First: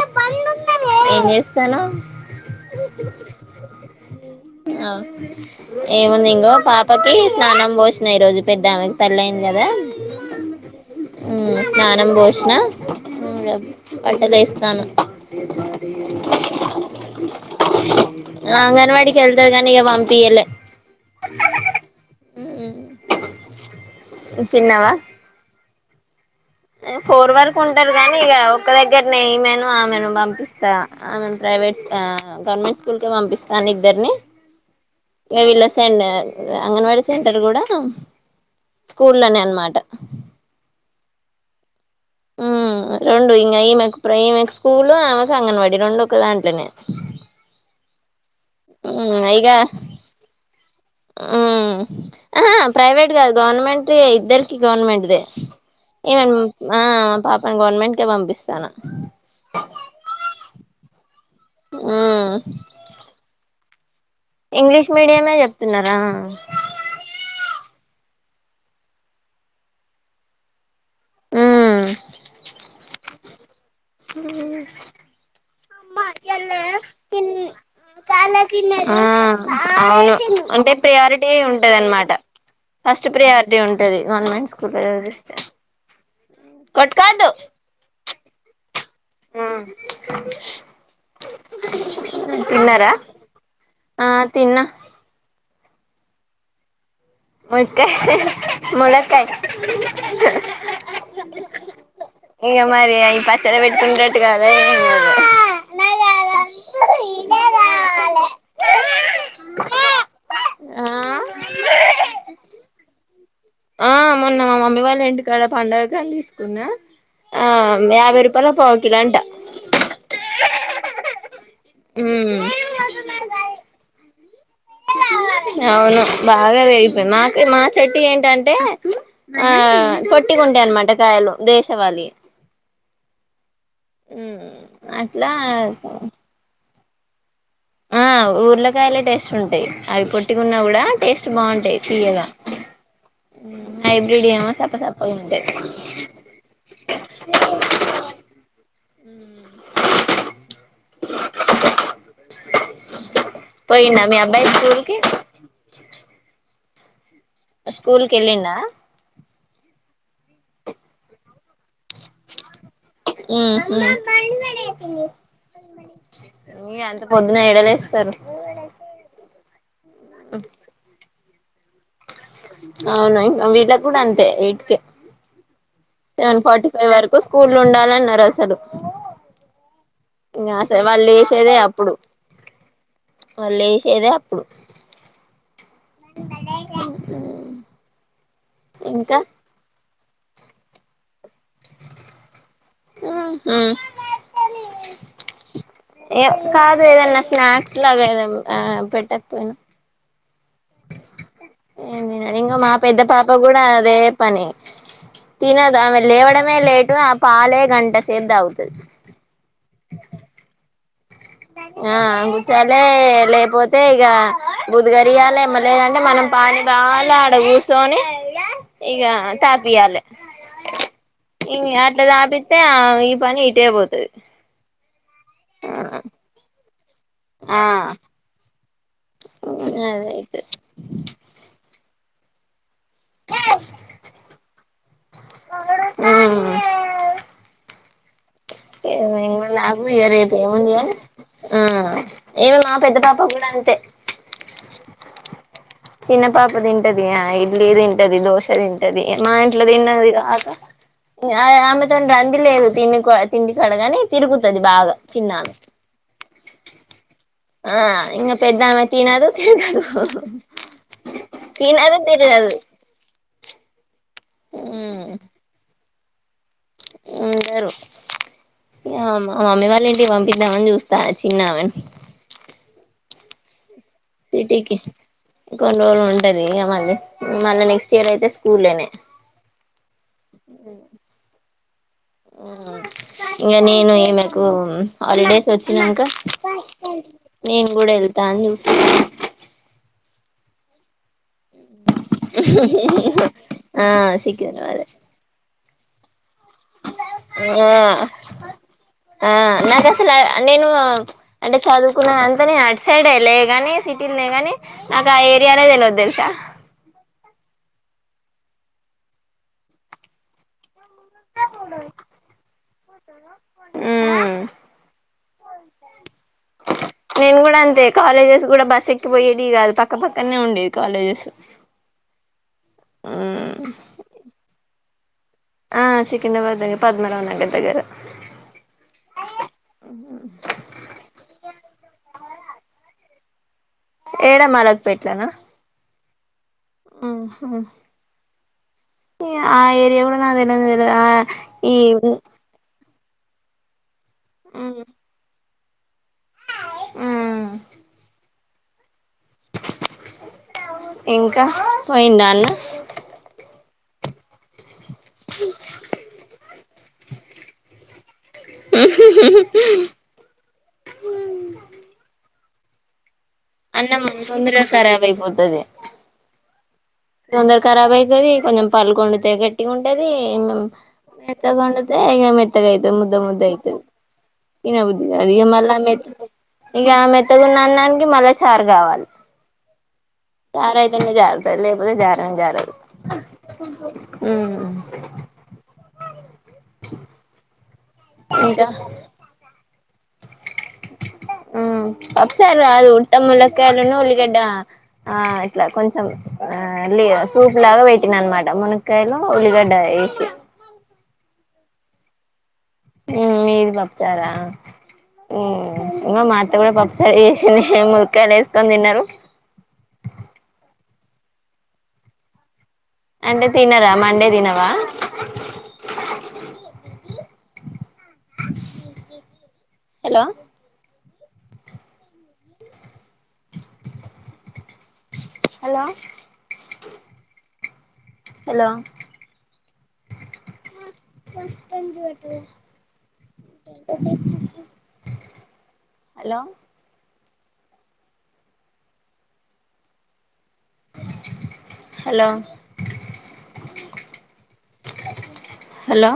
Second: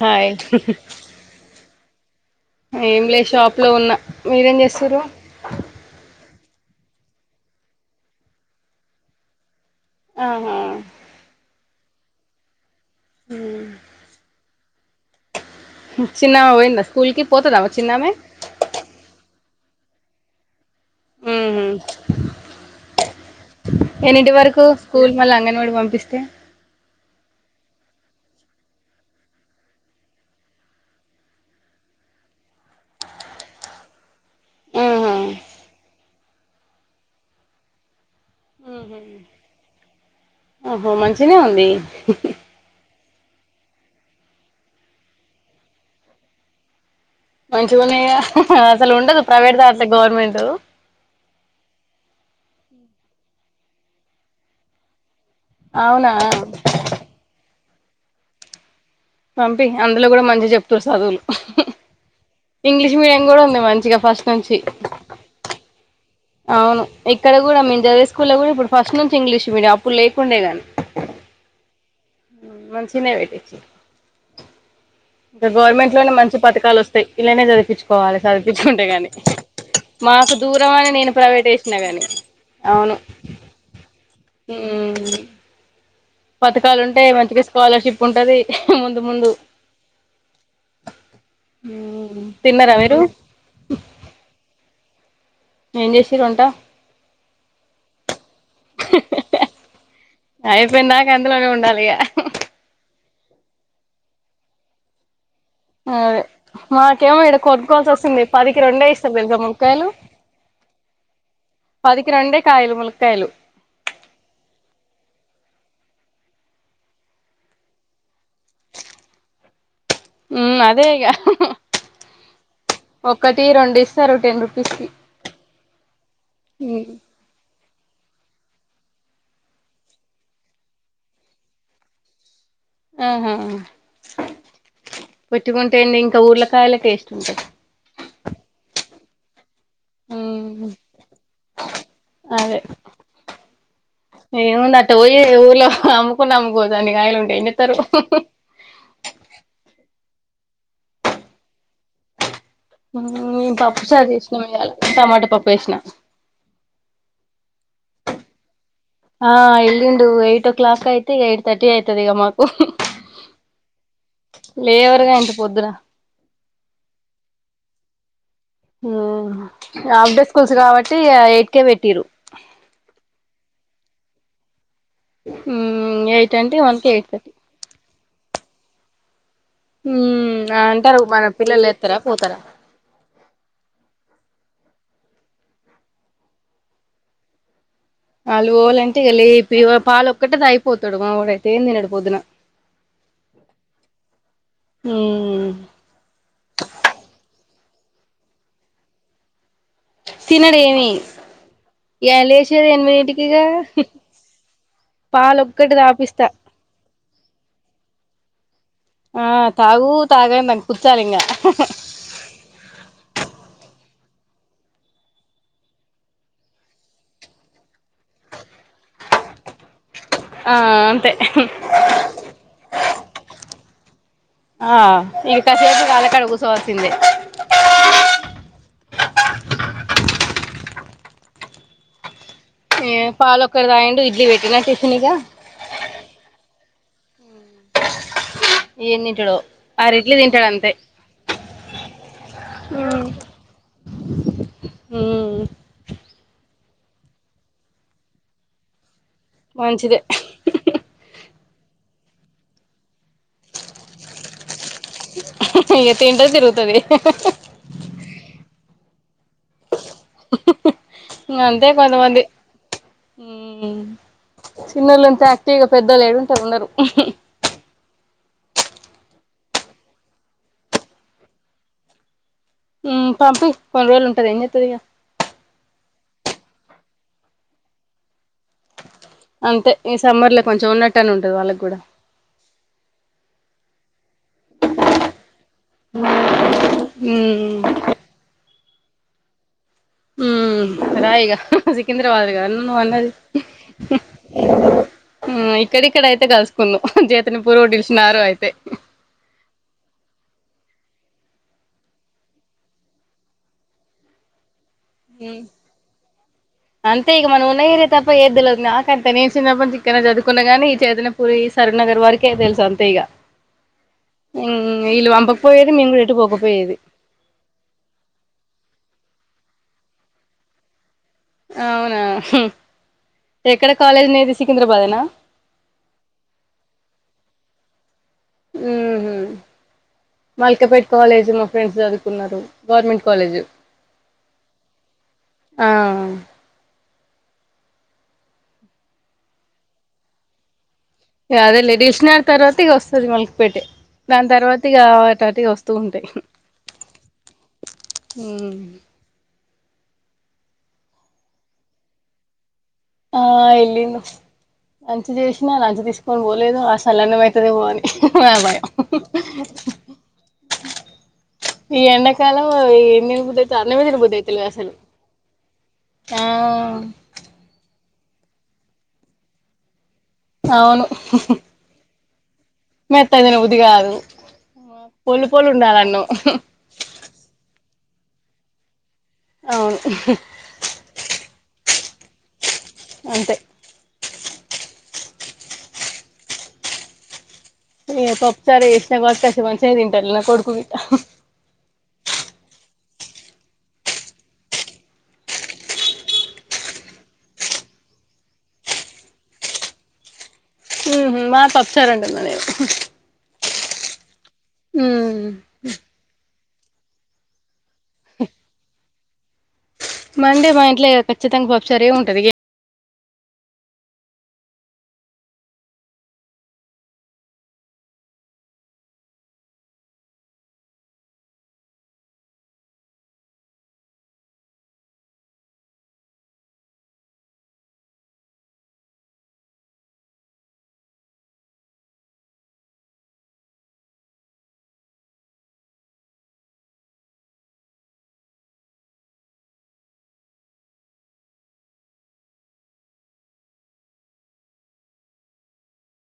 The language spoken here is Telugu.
హాయ్ ఏం చేస్తానవ్ ఏం లే షాప్ లో ఉన్నా మీరేం చేస్తుర్రు ఏముంది ఇంగో పాపకి స్నానం పోసిన ఈ రోజు పెద్ద ఆమెకి తల్లి అయింది కదా ఆహా మ్ స్నానం బోషినా ఇంగ బట్టలు వేస్తాను చిన్నామే పోయిందా స్కూల్ కి పోతదా మరి చిన్నామే అంగన్వాడికి వెళ్తాది కాని ఇంకా పంపియలే ఉహు ఎన్నిటి వరకు తిన్నవా స్కూల్ మళ్ళ అంగన్వాడి పంపి పిస్తే ఫోర్ వరకు ఉంటారు కాగానీ ఇక ఒక్క దగ్గరనే ఇమేను ఆమెను పంపిస్తా ఆమెను ప్రైవేట్ గవర్నమెంట్ స్కూల్ కే పంపిస్తాన ఇద్దరిని ఆహా ఇక వీళ్ళ సె అంగన్వాడ సెంటర్ కూడ స్కూల్ లనే అనమాట మంచిగనే ఉంది హమ్ రెండు ఇంకా ఈమెకు ఇప్పు ఈమెకు స్కూలు ఆమెకు అంగన్వాడీ రెండు ఒక దాంట్లోనే మంచిగున్నయ గా అసలు ఉండద ప్రైవేట్ దాట్లే గవర్నమెంట్ హ్మ్ ఆహా ప్రైవేట్ కాదు గవర్నమెంటే ఇద్దరికి గవర్నమెంట్టే అవునా ఇవన్ ఆ పాపం గవర్నమెంట్ కే పంపిస్తాన పంపియి అందులో కూడా మంచిగా చెప్తురు చదువులు ఉమ్ ఇంగ్లీష్ మీడియం కూడా ఉంది మంచి ఇగ ఫస్ట్ నుంచి ఇంగ్లీష్ మీడియమే చెప్తున్నారా అవును ఇక్కడ కూడం మేమ్ చదివే స్కూల్లో కూడా ఇప్పుడు ఫస్ట్ నుంచి ఇంగ్లీష్ మీడియం అప్పుడు లేకుండేగా ఊవ్ మంచిగనే చదివించిర్రు ఇంకా గవర్నమెంట్ లోనే మంచి పథకాలు వస్తాయి ఇలానే చదిపించుకోవాలి చదిపించుకుంటే ఆ కాని మాకు దూరం అని నేను టే ప్రైవేట్ వేసినా గాని ఉంటదనమాట అవును ఫస్ట్ ప్రియారిటీ ఉంటది గవర్నమెంట్ స్కూల్ లో చదివిస్తే పథకాలు ఉంటే మంచిగా కొట్టుకోవద్దు స్కాలర్షిప్ ఉంటంది ముందు ముందు ఉమ్ తిన్నరా తిన్నారా మీరు. ఆ తిన్నా ఏం చేసేరు వంట ముక్కాయ్ మునక్కాయ అయిపోయిన దాకా అందులోనే ఉండాలి ఇక ఇక మరి పచ్చడి పెట్కు ఇక అదే ఇంక ఉమ్ అదే మాకేమో ఇక్కడ కొట్టుకోవల్సి వస్తుంది పదికి రెండే ఇస్తా తెలిద మునక్కాయలు పదికి రెండే కాయలు మునక్కాయలు. ఆ మొన్న మా మమ్మీ వాళ్ళ ఇంటి కాడ పండగ కా అని తీసుకున్నా ఆ యాభై రూపా ఉమ్ అదే ఇగ ఒకటి రెండు ఇస్తారు టెన్ రు అవును బాగా చేసిండు నాకె న చెట్టు ఏంటంటే ఆ పొట్టిగ ఉంటాయి అన్నమాట కాయలు దేశవళి. ఆహ ఉమ్ అట్లా ఇంకా ఊర్లకాయలే టేస్ట్ ఉంటది ఆ ఊర్లకాయలే టేస్ట్ ఉంటయి అవి పొట్టికున్నా కూడా టేస్ట్ బాగుంటాయి తీయగా అదే హైబ్రిడ్ ఏమో సప్ప ఏముంది అట్ట సప్పగా పోయే ఉంటాయి ఊర్లో అమ్ముకుం అమ్ముకొన్నాం అనుకో అన్ని కాయలు ఉంటె ఏం చేస్తరు పప్పు పోయిండా చారు మీ చేసినాం అబ్బాయి ఇ యాళ స్కూల్ కి టమాటా పప్పు చేసినా స్కూల్కి వెళ్ళిండా ఆ ఎల్లిండు ఎయిట్ ఓ క్లాక్ ఐతె థర్టీ అయితది ఇక మాకు లేవరుగా ఇంత పొద్దురా అంత పొద్దున ఎడలేస్తారు ఉమ్ హాఫ్ డే స్కూల్స్ కాబట్టి ఎ ఉర్కే పెట్టిరు అవును అం ఇలా కుడా అంటె యీట్కె ఎయిట్ సెవెన్ అంటే ఫార్టీ వన్ కి ఫైవ్ ఎయిట్ వరకు థర్టీ స్కూల్ ఉండాలన్నారు అసలు హుమ్ ఇంగ అ అసలు అంటారు వాళ్ళు మన పిల్లలు లేస్తారా పోతారా వాళ్ళేసే దె అప్పుడు వాళ్ళు పోవాలంటే ఇంకా లేపి గా పాలు ఒకక్కటది అయిపోతాడు మా అవడ ఏం తిన్నాడు పొద్దున ఉహు అ ఏ కాదు ఏదన్నా స్నాక్స్ లాగా ఏద పెట్టకపోయినా తినడేమి ఏ ఇంకా మా పెద్ద పాప కూడా అదే పని పాలు ఒక్కటి తినదు ఆమె తాపిస్తా లేవడమే లేటు పాలే గంటసేపు తాగు ఆ తాగుతాగు అని కుచ్చాలింగా ఆ గుచ్చాలే లేపోతే అయితే ఇక బుదగరియాలె ఏమలేదంటే మనం పానిబాల ఆడ కూర్చొని ఇగ తాపియాలె ఆ అంతే ఇ అట్లా తాపిస్తతే ఈ పని ఇ టేపోతది, ఆ ఇగ కసేపు [unintelligible] కూసోచ్చు. తిన్లే ఆ ఇగ అదె అయితది. ఏ పాలు ఒక్కటి తాగిండు ఇడ్లీ పెట్టిన టి తినిగా ఆ ఏన్ని పోదువులే ఆగు ఇగ రేపు ఏముంది కాని ఆ ఎ మా పెద్ద పాప కూడా అంతే ఉమ్ చిన్న పాప తింటది యా ఇడ్లీ తింటది, దోశ తింటది. మా ఇంట్ల మంచిదే తిన్నదికాక ఇగ ఆమె దాని రందిలేదు తినే కాడా తిండి కడగాని తిరుగుతది బాగా చిన్నమె ఇగ తింటది తిరుగుతది హ హ ఆ ఇంగ పెద్దామె తినదు, తిరగదు. హ్ హ్ ఇగ అంతే తినదు కొంతమంది తిరగదు చిన్నోళ్ళంత యాక్టివ్గా పెద్ద ల్లు ఏడుంటరు ఉండరు. ఉండరు. ఇగ మా మమ్మీ వాళ్ళ ఇంటికి పంపిద్దామని చూస్తాన్న చిన్నామేని హ్మ్ పంపియి కొన్ని రోజులు ఉంటది ఎం చేత్తది ఇగ రోల్ ఉంటది ఇగ మళ్ళీ మళ్ళ నెక్స్ట్ ఇయర్ అయితే స్కూల్ అంతే ఈ సమ్మర్ లో కొంచెం ఉన్నట్టు అన్న ఉంటది వాళ్ళకి కూడా ఇంగ నేను ఇమెకు హాలిడేస్ వచ్చినంక మ్మ్ నేను కూడా ఎళ్తా అని చూస్ హ్మ్ రాయిగా సికింద్రాబాద్ గద నువ్వు అన్నది ఆ సికింద్రాబాద్ ఇక్కడిక్కడైతే కు చేతని పూర్గు ఆ నిలిచినారు అయితే ఆ నాకు అసలు నేను అంటే చదువుకున్న అంతా నేను అటు సైడ్ లే గాని సిటీ లే ని నాకు ఆ మ్మ్ ఏరియానే తెలవద్దు తెలుసా ప్ప ఏద్ తెలద్ నాక్ అంత నే చిన్నప్పని ఇక్కనే చదువుకున్న గాని. చేదనపురి సరుర్ నగర్ వరకే తెలుసు అంతే హు ఇల్ వంబ పోయేది మేం గూడ ఎటు బో నేన్ కూడా అంతే కాలేజెస్ కూడా బస్క్ క్కి పోయేది కాద్ పక్క పక్కనే ఉండేది కాలేజ్ అవునా హు మ్మ్ ఎక్కడ కాలేజ్ నీది సికింద్రాబాద్ ఏనా ఆ సికింద్రాబాద్ ఏ పద్మనారావ్ నగర్ దగ్గర మ్మ్ హు మల్కపేట్ కాలేజ్ మో ఫ్రెండ్స్ చదువుకున్నరు గవర్నమెంట్ కాలేజ్ ఏడ మలక్ పేట్లనా ఆ ఏరియా కూడా నాక్ తెలదే ఇగ అదే లే దిల్సినాగర్ తర్వాత్ ఇగ వస్ సరి మల్ కి పేటె దాన్ తర్వాత్ ఇగా వాటట్ వస్ వూ ఉంటాయి హమ్ హమ్ ఇంకా పోయిండా అన్న ఆ ఎల్లుండు లంచ్ చేసినా లంచ్ తీసుకొని పోలేదు, ఆ సలన్నమ్ అయితాదేమో అని నా భయం ఈ ఎండాకాలం. ఓ ఈవినింగ్ పోయి అన్నమ్మ తొందర ఖరాబ్ ఐపోతుంది ఆ తొందర ఖరాబ్ అవుతుది కొంచెం పల్లు కొడుత కట్టి ఉంట అది ఉందా అవును పొందగుండ థె ఇంకా ముద్ద మెత్తగ ముద్ద తినబుద్ది అవుతుది కాదు ఇ బు పొళ్ళు అది పొళ్ళు మల్ ఉండాలి ఆమెత్త అన్నం ఆమె తగ న మళ్ళ చార్ కావాలి అవును చారా ఇయితే జారారుత జారా జారుత అంతే అ అ న తప్తార ఎష్ నాగ వకాశ వంత సేంట అ కువిత సర కాదు ఉట్ట ముల్లక్కయలులను ఉల్లిగడ్డ ఆ ఇట్లా కొంచెం ఆ లే సూపు లాగా పెట్టిన అనమాట మునక్కయలు ఉల్లిగడ్డ వేసి మా తప్పచ్చారుంంద నేను ఉ ఇది మా విచ్చారా ఉమ్ ఇ మా ఎ కూడా పసేసిిన ఏ ములకాయలు వేస్తు తిన్నారు మండే మా ఇంట్లో ఖచ్చితంగా బప్సార ఏమి ఉంటది అంటే తినరా మండే తినవా hello hello hello hello hello hello